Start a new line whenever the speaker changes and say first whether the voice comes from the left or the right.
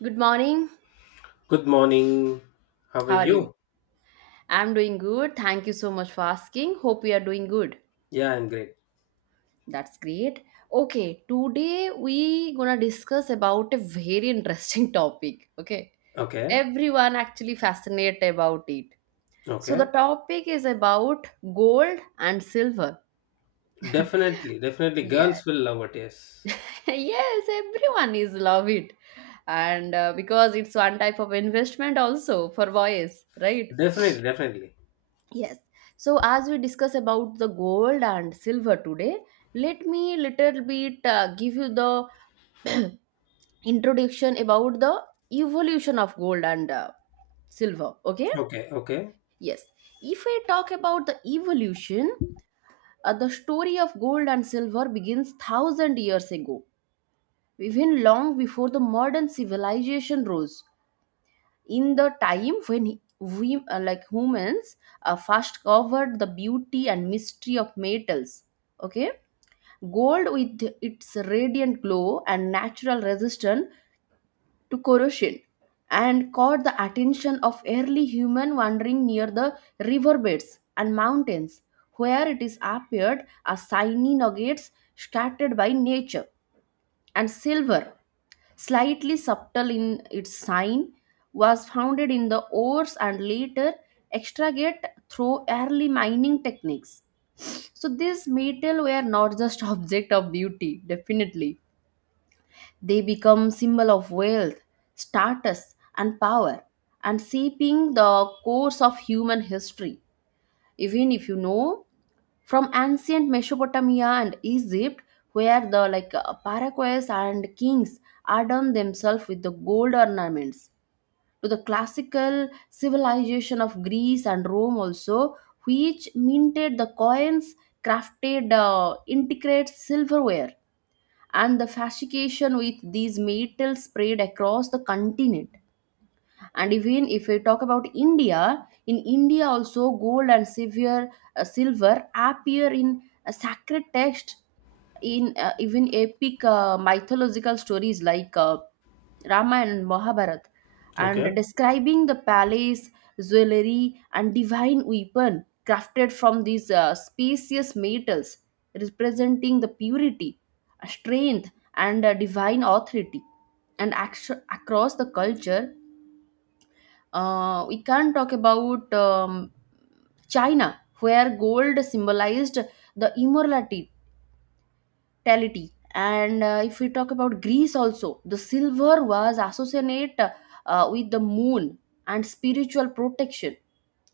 right: Good morning.
left: Good morning. How are
right: How are you?
left: you?
right: I'm doing good. Thank you so much for asking. Hope you are doing good.
left: Yeah, I'm great.
right: That's great. Okay, today we gonna discuss about a very interesting topic. Okay.
left: Okay.
right: Everyone actually fascinated about it. So the
left: Okay.
right: topic is about gold and silver.
left: Definitely. Definitely.
right: Yes.
left: Girls will love it. Yes.
right: Yes, everyone is love it. And because it's one type of investment also for boys, right?
left: Definitely. Definitely.
right: Yes. So as we discuss about the gold and silver today, let me little bit give you the introduction about the evolution of gold and silver. Okay?
left: Okay. Okay.
right: Yes. If we talk about the evolution, the story of gold and silver begins thousand years ago, even long before the modern civilization rose. In the time when we, like humans, first covered the beauty and mystery of metals. Okay? Gold, with its radiant glow and natural resistance to corrosion, and caught the attention of early human wandering near the riverbeds and mountains, where it is appeared as tiny nuggets scattered by nature. And silver, slightly subtle in its shine, was founded in the ores and later extracted through early mining techniques. So these metal were not just object of beauty, definitely. They become symbol of wealth, status, and power, and shaping the course of human history. Even if you know, from ancient Mesopotamia and Egypt, where the like paraquets and kings adorned themselves with the gold ornaments, to the classical civilization of Greece and Rome also, which minted the coins, crafted intricate silverware, and the fascination with these metals spread across the continent. And even if we talk about India, in India also gold and silver, silver appear in a sacred text, in even epic mythological stories like Ramayana and Mahabharata, and
left: Okay.
right: describing the palace, jewelry, and divine weapon crafted from these spacious metals, representing the purity, strength, and divine authority. Across the culture, we can talk about China, where gold symbolized the immortality, hospitality, and if we talk about Greece also, the silver was associated with the moon and spiritual protection.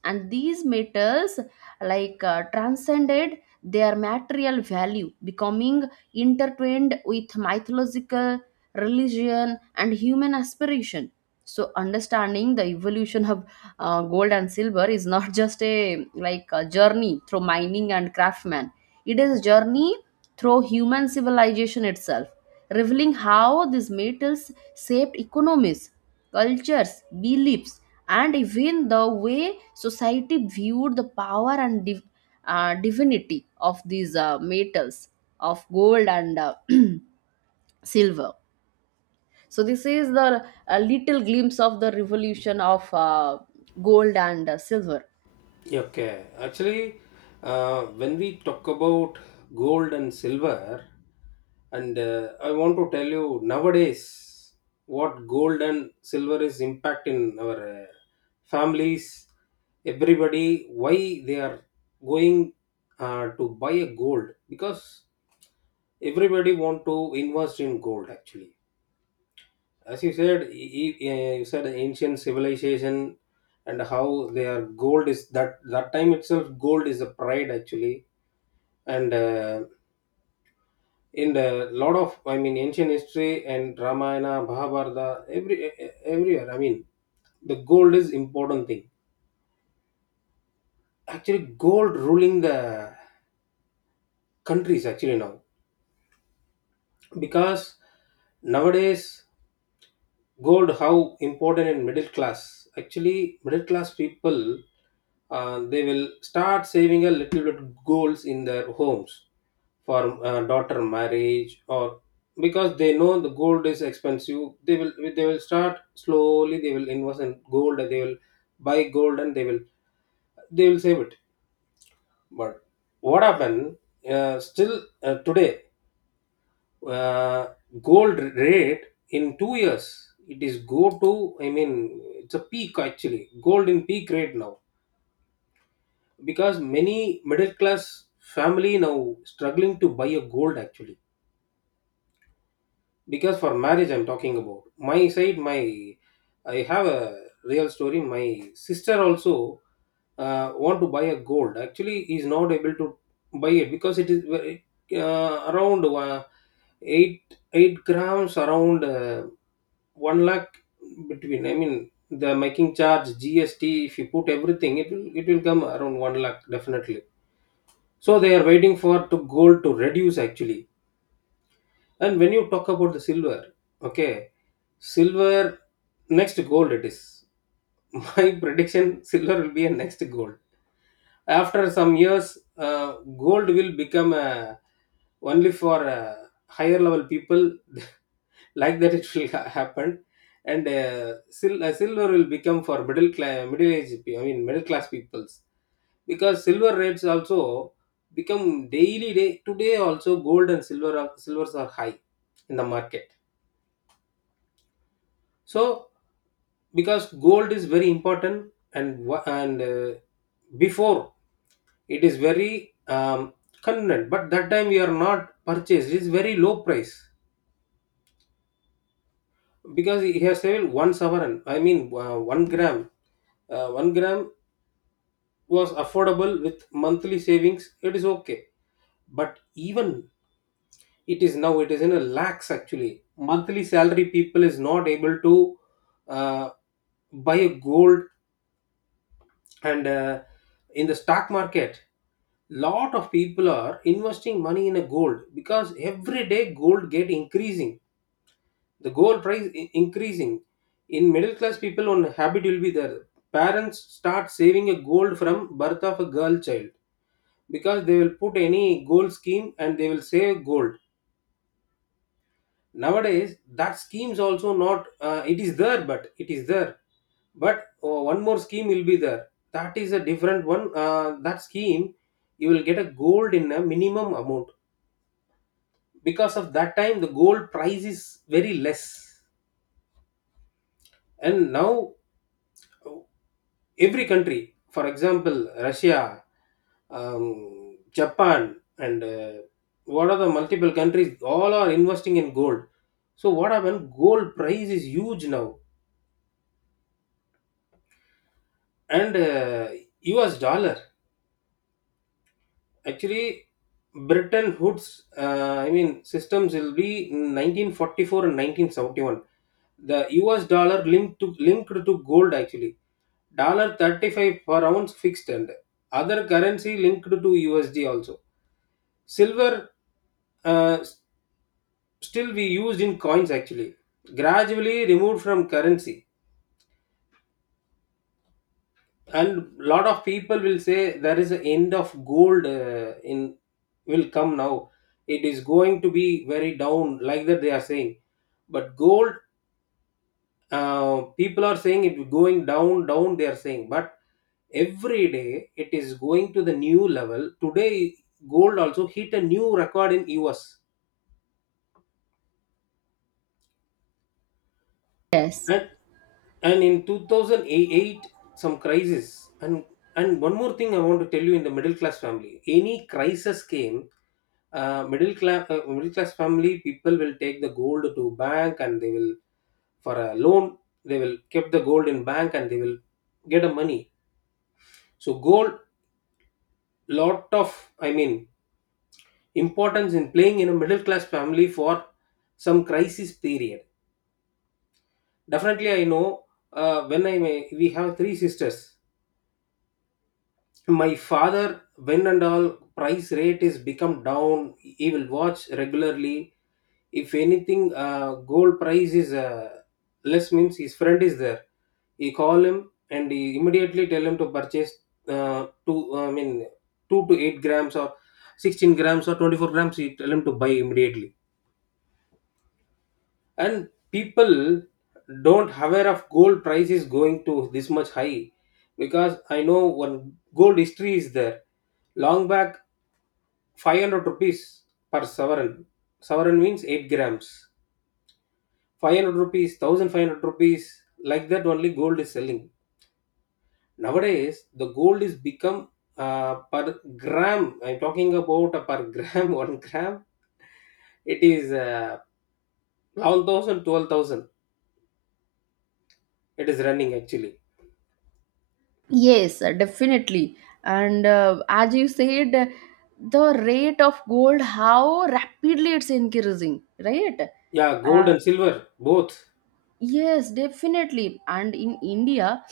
right: And these metals transcended their material value, becoming intertwined with mythological, religion, and human aspiration. So understanding the evolution of gold and silver is not just a like a journey through mining and craftsmen. It is a journey through human civilization itself, revealing how these metals shaped economies, cultures, beliefs, and even the way society viewed the power and divinity of these metals, of gold and silver. So this is the a little glimpse of the revolution of gold and silver.
left: Okay. Actually, when we talk about gold and silver, and I want to tell you nowadays what gold and silver is impact in our families, everybody, why they are going to buy a gold, because everybody want to invest in gold actually. As you said e- e- eh, you said ancient civilization, and how their gold is that time itself gold is a pride actually. And In the lot of, I mean, ancient history and Ramayana Mahabharata, everywhere, I mean, the gold is important thing actually. Gold ruling the countries actually now because nowadays gold how important in middle class actually, middle class people. They will start saving a little bit goals in their homes for daughter marriage, or because they know the gold is expensive. They will, start slowly, they will invest in gold, and they will buy gold, and they will save it. But what happened, still today, uh, gold rate in 2 years it is go to, I mean it's a peak actually. Gold in peak rate now because many middle class family now struggling to buy a gold actually. Because for marriage, I'm talking about my side. My I have a real story. My sister also want to buy a gold, actually is not able to buy it because it is very, around 8 8 grams, around 1 lakh. Between, I mean, the making charge, GST, if you put everything, it will, come around 1 lakh definitely. So they are waiting for to gold to reduce actually. And when you talk about the silver, okay, silver next gold it is. My prediction: silver will be a next gold. After some years, uh, gold will become only for higher level people. Like that, it will happen, and silver will become for middle class, middle age. I mean, middle class peoples because silver rates also become daily. Day today also gold and silver are, silvers are high in the market. So because gold is very important, and before it is very convenient, but that time we are not purchased, it's very low price. Because he has sold one sovereign, I mean, 1 gram, 1 gram was affordable with monthly savings, it is okay. But even it is now, it is in a lakhs actually. Monthly salary people is not able to uh, buy a gold. And In the stock market lot of people are investing money in a gold because every day gold get increasing, the gold price increasing. In middle class people one habit will be there: parents start saving a gold from birth of a girl child, because they will put any gold scheme and they will save gold. Nowadays that scheme's also not, it is there but it is there. But oh, one more scheme will be there, that is a different one. That scheme, you will get a gold in a minimum amount, because of that time the gold price is very less. And now every country, for example Russia, Japan, and what are the multiple countries, all are investing in gold. So what happened, gold price is huge now. And US dollar. Actually, Bretton Woods, systems will be in 1944 and 1971. The US dollar linked to gold actually. Dollar 35 per ounce fixed, and other currency linked to USD also. Silver, uh, still we used in coins actually. Gradually removed from currency, and lot of people will say there is an end of gold in will come now, it is going to be very down, like that they are saying. But gold, uh, people are saying it going down down, they are saying. But every day it is going to the new level. Today gold also hit a new record in US.
right: Yes.
left: And and in 2008, some crisis. And one more thing I want to tell you: in the middle class family, any crisis came, middle class family people will take the gold to bank, and they will, for a loan, they will keep the gold in bank and they will get a money. So gold, lot of, I mean, importance in playing in a middle class family for some crisis period. Definitely I know, when I may, we have three sisters. My father, when and all price rate is become down, he will watch regularly. If anything gold price is less means, his friend is there, he call him and he immediately tell him to purchase, two I mean 2 to 8 grams or 16 grams or 24 grams, he tell him to buy immediately. And people don't aware of gold price is going to this much high. Because I know one gold history is there, long back 500 rupees per sovereign. Sovereign means 8 grams, 500 rupees, 1500 rupees, like that only gold is selling. Nowadays the gold is become, per gram, I'm talking about a per gram, 1 gram, it is 11,000, it is running actually.
right: Yes, definitely. And as you said, the rate of gold, how rapidly it's increasing, right?
left: Yeah, gold
right: uh,
left: and silver both.
right: Yes, definitely. And in India,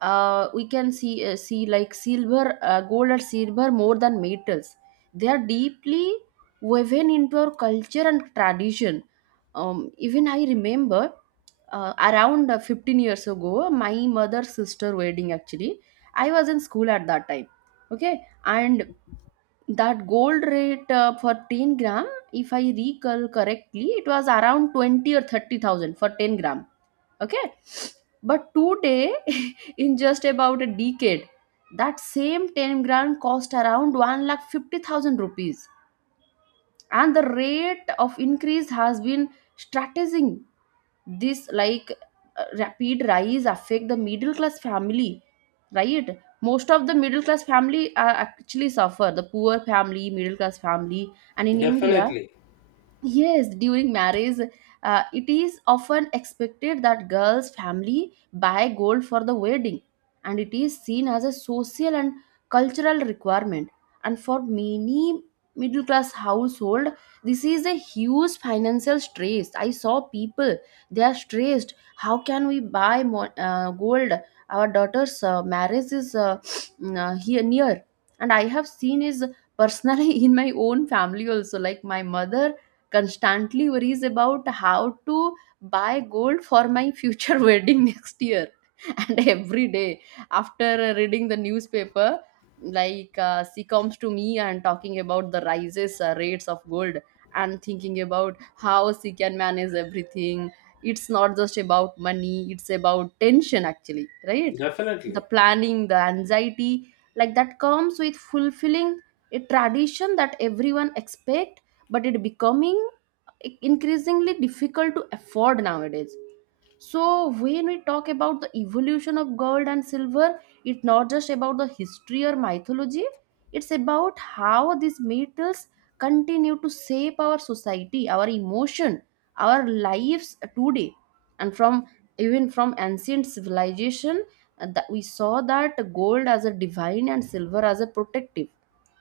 right: we can see like silver, gold and silver more than metals. They are deeply woven into our culture and tradition. Even I remember around 15 years ago, my mother's sister wedding actually. I was in school at that time. Okay. And that gold rate for 10 gram, if I recall correctly, it was around 20 or 30,000 for 10 gram. Okay. But today, in just about a decade, that same 10-gram cost around 1 lakh 50,000 rupees, and the rate of increase has been strategizing. This rapid rise affect the middle class family, right? Most of the middle class family actually suffer, the poor family, middle class family, and in India.
left: Definitely,
right: Yes, during marriage, it is often expected that girls' family buy gold for the wedding, and it is seen as a social and cultural requirement. And for many middle class household, this is a huge financial stress. I saw people, they are stressed. How can we buy gold? Our daughter's marriage is here near, and I have seen is personally in my own family also. Like my mother constantly worries about how to buy gold for my future wedding next year, and every day after reading the newspaper, she comes to me and talking about the rises rates of gold, and thinking about how she can manage everything. It's not just about money, it's about tension actually, right? The
left: definitely.
right: planning, the anxiety, like that comes with fulfilling a tradition that everyone expect, but it becoming increasingly difficult to afford nowadays. So when we talk about the evolution of gold and silver, it's not just about the history or mythology. It's about how these metals continue to shape our society, our emotion, our lives today. And from even from ancient civilization, that we saw that gold as a divine and silver as a protective.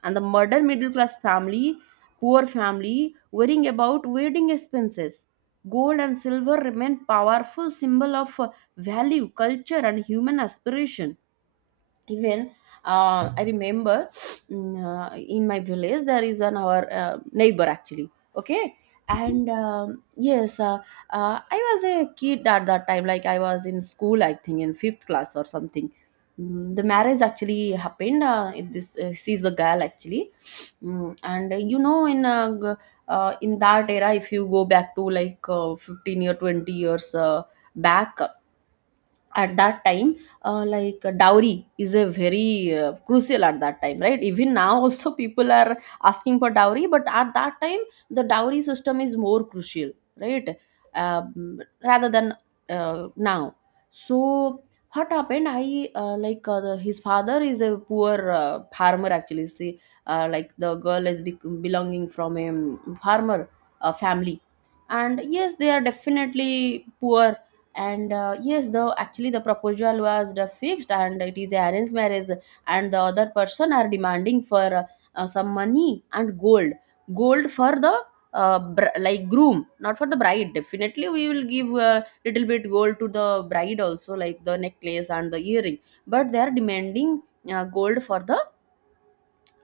right: And the modern middle class family, poor family, worrying about wedding expenses. Gold and silver remain powerful symbol of value, culture, and human aspiration. Even I remember in my village there is an our neighbor actually. Okay. And yes, I was a kid at that time, like I was in school, I think in fifth class or something. Mm, the marriage actually happened, this she's the girl actually. Mm. And you know, in in that era, if you go back to like 15 or 20 years back, at that time, dowry is a very crucial at that time, right? Even now also people are asking for dowry, but at that time the dowry system is more crucial, right? Rather than now. So what happened, I like the, his father is a poor farmer actually, see. Like the girl is bec belonging from a farmer family, and yes, they are definitely poor. And yes, the actually the proposal was the fixed, and it is arranged marriage. And the other person are demanding for some money and gold. Gold for the like groom, not for the bride. Definitely we will give a little bit gold to the bride also, like the necklace and the earring, but they are demanding gold for the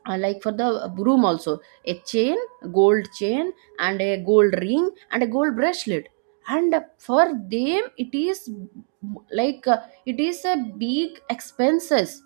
right: like for the broom also, a chain, gold chain, and a gold ring and a gold bracelet. And for them, it is like uh, it is a big expenses,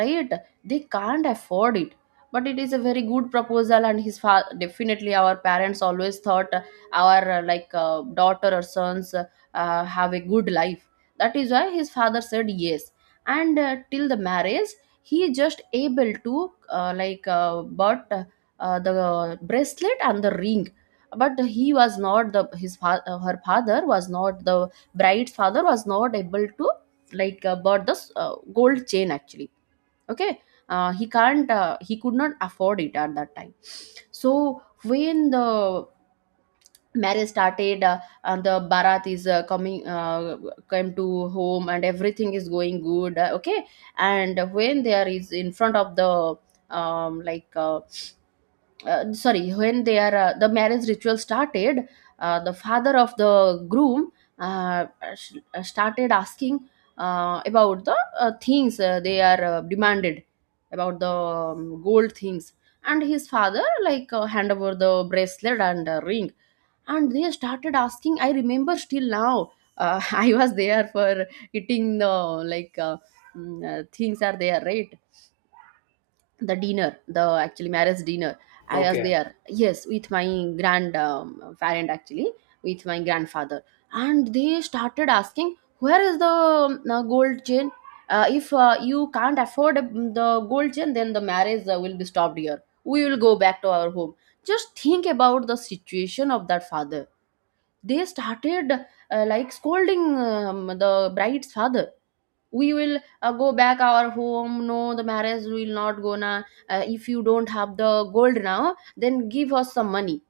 right: right? They can't afford it. But it is a very good proposal, and his father, definitely our parents always thought, our daughter or sons have a good life. That is why his father said yes. And till the marriage, he is just able to bought the bracelet and the ring. But he was not her father was not the bride's father, was not able to bought this gold chain actually. Okay. He could not afford it at that time. So when the marriage started, and the barat is coming come to home, and everything is going good. Okay. And when there is in front of the um, like uh, sorry, when they are the marriage ritual started, the father of the groom uh, started asking about the things they are demanded, about the gold things. And his father hand over the bracelet and ring, and they started asking. I remember still now, I was there for eating the like uh, things are there, right? The dinner, the actually marriage dinner, I was
left: Okay.
right: there, yes, with my grand parent actually, with my grandfather. And they started asking, where is the gold chain? If you can't afford the gold chain, then the marriage will be stopped here, we will go back to our home. Just think about the situation of that father. They started like scolding the bride's father. We will go back our home, no, the marriage will not go. To. If you don't have the gold now, then give us some money.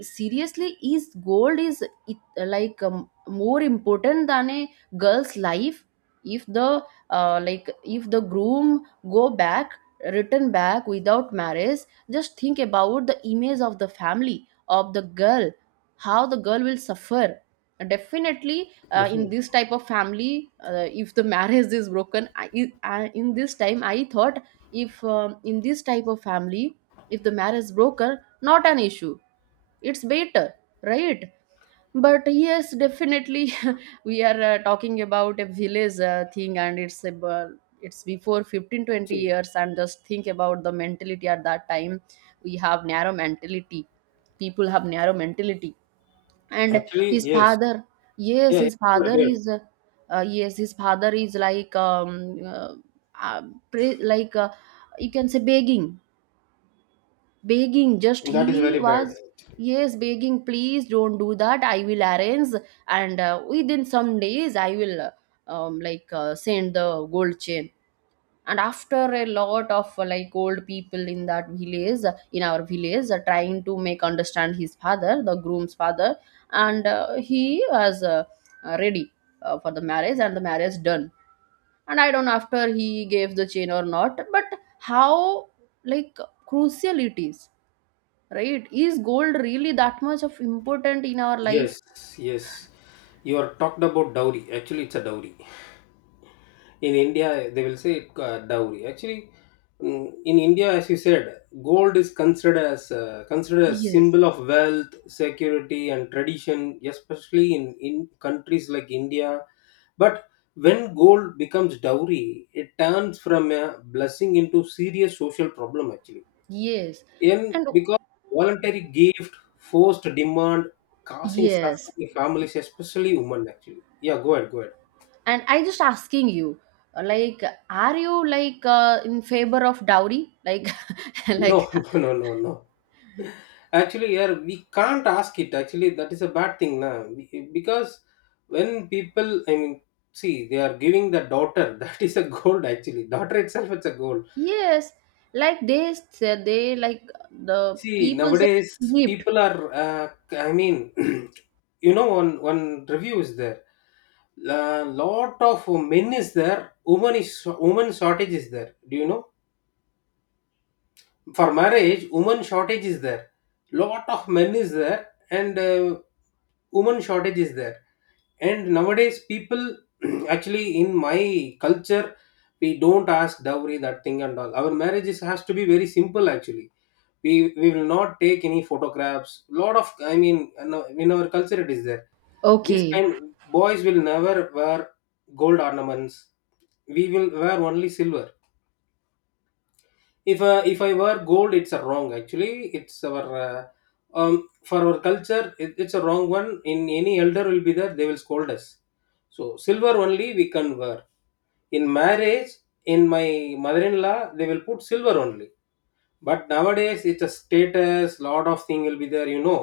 right: Seriously, is gold, is it, like, more important than a girl's life? If the like, if the groom go back, return back without marriage, just think about the image of the family of the girl, how the girl will suffer. Definitely, in
left: Definitely.
right: this type of family, if the marriage is broken, in this time I thought, if in this type of family, if the marriage broken, not an issue, it's better, right? But yes, definitely, we are talking about a village thing, and it's about, it's before fifteen twenty
left: See.
right: years and just think about the mentality at that time. We have narrow mentality, people have narrow mentality. And
left: Actually,
right: his
left: yes.
right: father, yes,
left: Yeah,
right: his
left: it's good.
right: father
left: Yeah.
right: is yes, his father is like, uh, uh, pre- like uh, you can say begging. Just he
left: That is very
right: was,
left: bad.
right: yes, begging, please don't do that, I will arrange, and within some days I will send the gold chain. And after a lot of like old people in that village, in our village, trying to make understand his father, the groom's father, and he was ready for the marriage, and the marriage done. And I don't know after he gave the chain or not, but how, like, crucial it is, right? Is gold really that much of important in our
left: Yes.
right: life?
left: Yes, you are talked about dowry, actually it's a dowry. In India, they will say dowry. Actually, mm, in India, as you said, gold is considered as, considered a
right: Yes.
left: symbol of wealth, security, and tradition, especially in countries like India. But when gold becomes dowry, it turns from a blessing into serious social problem. Actually,
right: Yes,
left: in
right: and
left: because voluntary gift, forced demand, causing
right: yes,
left: suffering in families, especially women. Actually, yeah, go ahead, go ahead.
right: and I just asking you, like, are you like, in favor of dowry, like,
left: No,
right: like,
left: no, no, no, no. Actually, yeah, we can't ask it. Actually, that is a bad thing, na? Because when people, I mean, see, they are giving the daughter. That is a gold. Actually, daughter itself, it's a gold.
right: yes, like, they said they, like, the
left: See,
right: people say,
left: nowadays
right: gift.
left: people are. I mean, you know, one review is there. A lot of men is there. Woman is woman shortage is there. Do you know? For marriage, woman shortage is there. Lot of men is there, and woman shortage is there. And nowadays, people actually in my culture, we don't ask dowry that thing and all. Our marriages has to be very simple actually. We will not take any photographs. Lot of, I mean, no, in our culture it is there. This
right: Okay.
left: kind boys will never wear gold ornaments. We will wear only silver. If I wear gold it's a wrong actually. It's our, um for our culture it, it's a wrong one. In any elder will be there, they will scold us. So silver only we can wear, in marriage. In my mother-in-law, they will put silver only. But nowadays it's a status, lot of thing will be there, you know.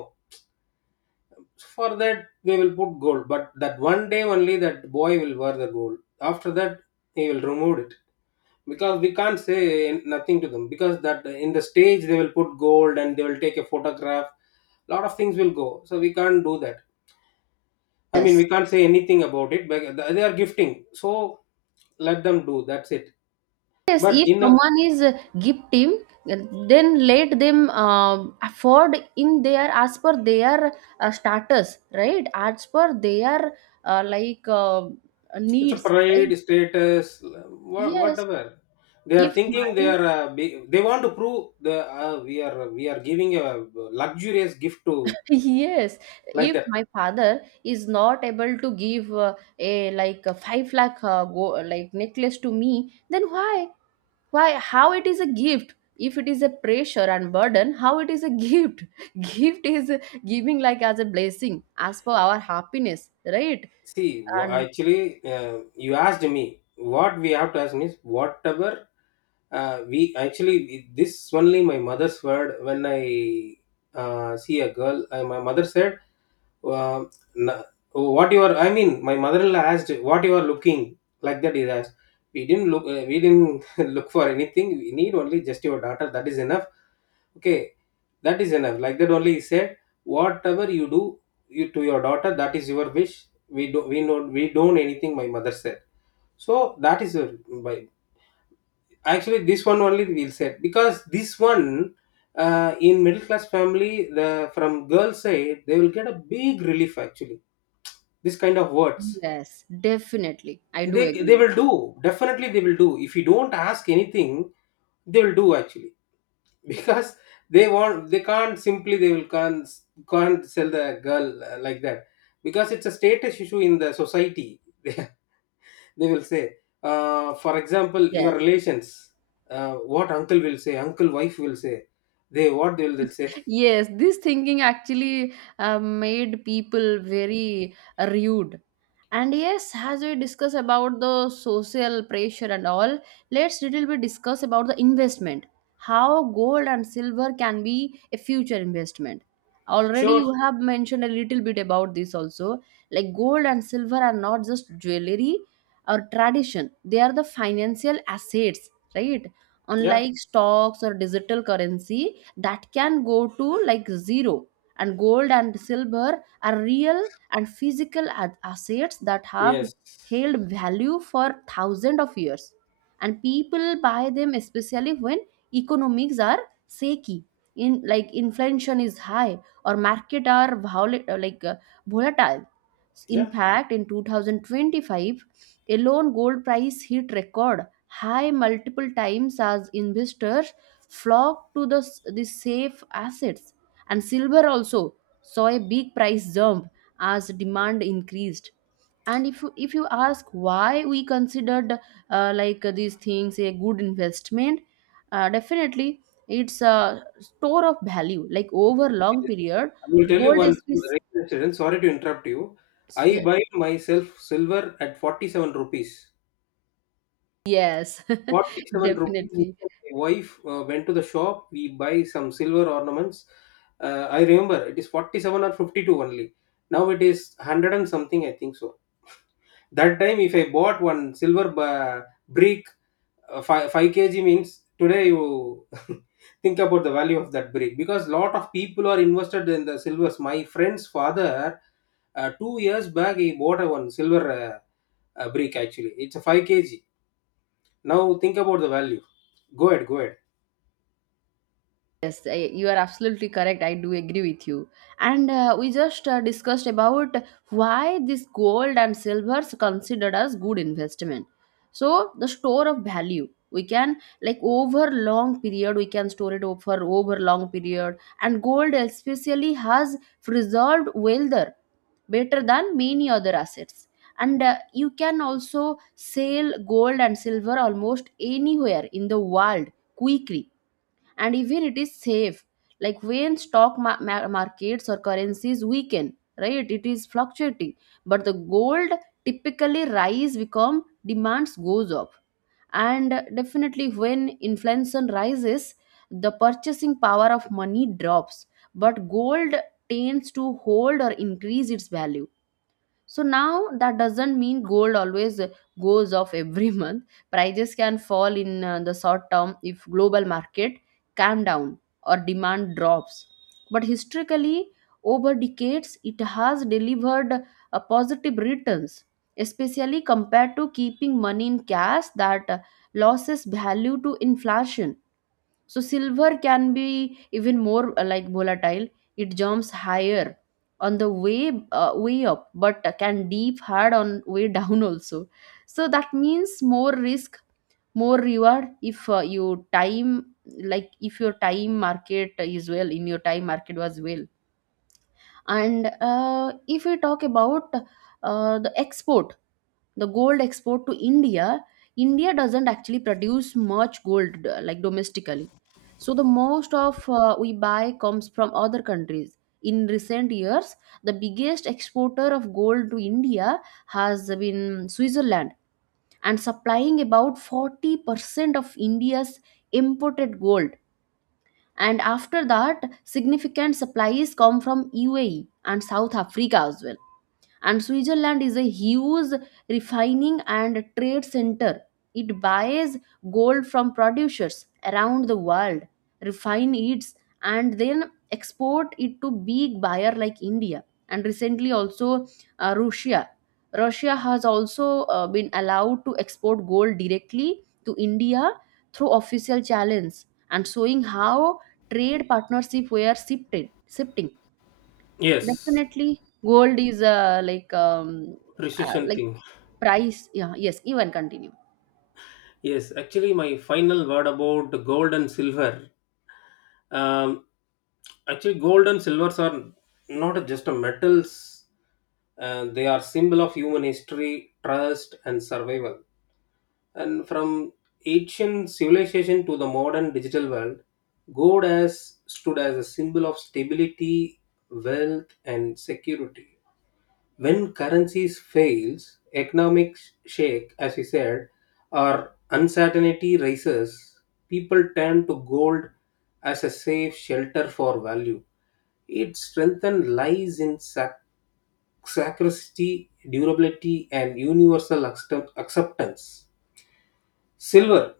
left: For that they will put gold, but that one day only that boy will wear the gold. After that he will remove it. Because we can't say nothing to them because that in the stage they will put gold and they will take a photograph. Lot of things will go, so we can't do that. I mean,
right: Yes.
left: we can't say anything about it, but they are gifting, so let them do, that's it.
right: Yes,
left: But
right: if
left: in a,
right: someone is gifting, uh, then let them afford in their, as per their status, right? As per their uh, like uh,
left: it's a
right: needs, right?
left: pride status.
right: Yes.
left: Whatever they are
right: If
left: thinking, they
right: my,
left: are, they want to prove the, we are, giving a luxurious gift to,
right: yes,
left: like
right: if
left: that.
right: my father is not able to give, a, like, a 5 lakh go, like, necklace to me, then why? Why, how it is a gift? If it is a pressure and burden, how it is a gift? Gift is giving, like, as a blessing, as for our happiness, right?
left: See,
right: And
left: actually, you asked me what we have to ask means, whatever we, actually this only my mother's word when I, see a girl. My mother said, uh, na- "What you are?" I mean, my mother-in-law asked, "What you are looking?" Like that, he asked. We didn't look. We didn't look for anything. We need only just your daughter. That is enough. Okay, that is enough. Like that only he said, "Whatever you do, you, to your daughter, that is your wish. We don't anything," my mother said. So that is a by, actually this one only we'll say, because this one, in middle class family, the from girl side they will get a big relief actually, this kind of words.
right: yes, definitely I do
left: they
right: agree
left: they will
right: with
left: do,
right: you.
left: definitely they will do. If you don't ask anything, they will do actually. Because they want, they can't simply, they will can't sell the girl, like that, because it's a status issue in the society. They will say, for example your
right: Yes.
left: relations, what uncle will say, uncle wife will say, they what they'll say.
right: Yes, this thinking actually made people very rude. And yes, as we discuss about the social pressure and all, let's little bit discuss about the investment. How gold and silver can be a future investment. Already
left: Sure.
right: you have mentioned a little bit about this also. Like, gold and silver are not just jewelry or tradition, they are the financial assets, right?
left: Yeah.
right: Unlike stocks or digital currency, that can go to, like, zero, and gold and silver are real and physical assets that have
left: Yes.
right: held value for thousands of years. And people buy them especially when economics are shaky, in like, inflation is high, or market are volatile. In
left: Yeah,
right: fact, in 2025 alone, gold price hit record high multiple times as investors flock to the safe assets. And silver also saw a big price jump as demand increased. And if you ask why we considered, like, these things a good investment, definitely it's a store of value, like, over long period.
left: I will tell you
right: Gold
left: one
right: is,
left: incident, sorry to interrupt you. I
right: yes,
left: buy myself silver at 47 rupees.
right: yes,
left: 47 rupees,
right: definitely.
left: my wife went to the shop, we buy some silver ornaments. I remember it is 47 or 52 only. Now it is 100 and something, I think so. That time if I bought one silver brick, 5, 5 kg means, today you think about the value of that brick. Because lot of people are invested in the silvers. My friend's father, 2 years back, he bought a one silver, brick actually, it's a 5 kg. Now think about the value. Go ahead, go ahead.
right: Yes, you are absolutely correct. I do agree with you. And we just discussed about why this gold and silver is considered as good investment. So the store of value we can, like, over long period we can store it for over long period. And gold especially has preserved wealth better than many other assets. And you can also sell gold and silver almost anywhere in the world quickly. And even it is safe, like, when stock markets or currencies weaken, right, it is fluctuating, but the gold typically rise become demands goes up. And definitely, when inflation rises, the purchasing power of money drops, but gold tends to hold or increase its value. So now, that doesn't mean gold always goes off every month. Prices can fall in the short term if global market calm down or demand drops. But historically, over decades, it has delivered positive returns, especially compared to keeping money in cash that loses value to inflation. So silver can be even more like volatile. It jumps higher on the way up, but can deep hard on way down also. So that means more risk, more reward if you time, like, if your time market is well, in your time market was well. And if we talk about the export, the gold export to India. India doesn't actually produce much gold, like, domestically, so the most of, we buy, comes from other countries. In recent years, the biggest exporter of gold to India has been Switzerland, and supplying about 40% of India's imported gold. And after that, significant supplies come from UAE and South Africa as well. And Switzerland is a huge refining and trade center. It buys gold from producers around the world, refine it, and then export it to big buyer like India. And recently also, uh, russia russia has also been allowed to export gold directly to India through official channels, and showing how trade partnership were shifted shifting.
left: Yes,
right: Definitely, gold is
left: precision
right: like,
left: thing.
right: price. Yeah, yes, even continue.
left: Yes, actually, my final word about gold and silver. Um, Actually, gold and silvers are not just a metals, and they are symbol of human history, trust and survival. And from ancient civilization to the modern digital world, gold has stood as a symbol of stability, wealth and security. When currencies fails, economics shake, as we said, or uncertainty rises, people turn to gold as a safe shelter for value. Its strength lies in scarcity, durability, and universal acceptance. Silver.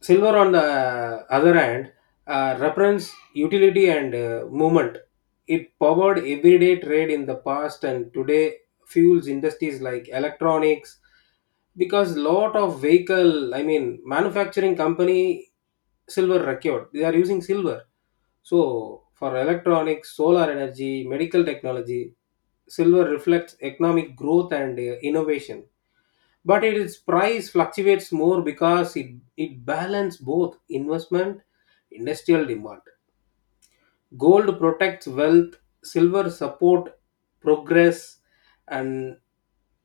left: Silver, on the other hand, represents utility and movement. It powered everyday trade in the past and today fuels industries like electronics. Because lot of vehicle, I mean, manufacturing company, silver required, they are using silver. So for electronics, solar energy, medical technology, silver reflects economic growth and innovation. But its price fluctuates more because it balances both investment, industrial demand. Gold protects wealth, silver support progress. And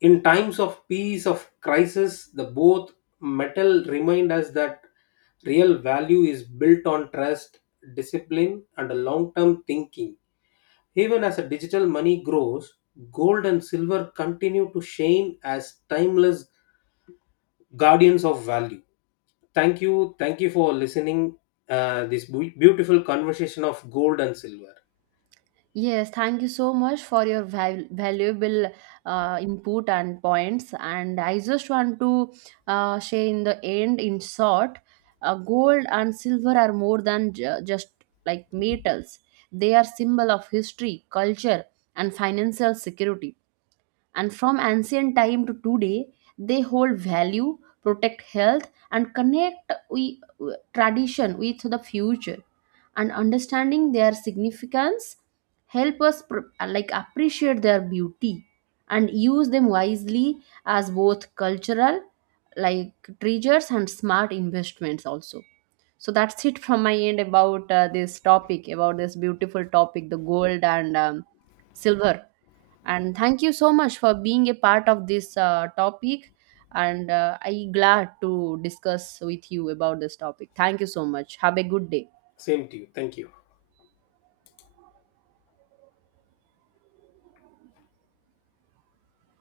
left: in times of peace of crisis, the both metal remind us that real value is built on trust, discipline and long term thinking. Even as a digital money grows, gold and silver continue to shine as timeless guardians of value. Thank you. Thank you for listening this beautiful conversation of gold and silver.
right: Yes, thank you so much for your valuable input and points. And I just want to say, in the end, in short, gold and silver are more than just like metals. They are symbol of history, culture, and financial security. And from ancient time to today, they hold value, protect health, and connect we, tradition, with the future. And understanding their significance help us like, appreciate their beauty and use them wisely, as both cultural, like, treasures and smart investments also. So that's it from my end about this topic, about this beautiful topic, the gold and silver. And thank you so much for being a part of this topic. And I glad to discuss with you about this topic. Thank you so much, have a good day.
left: Same to you. Thank you.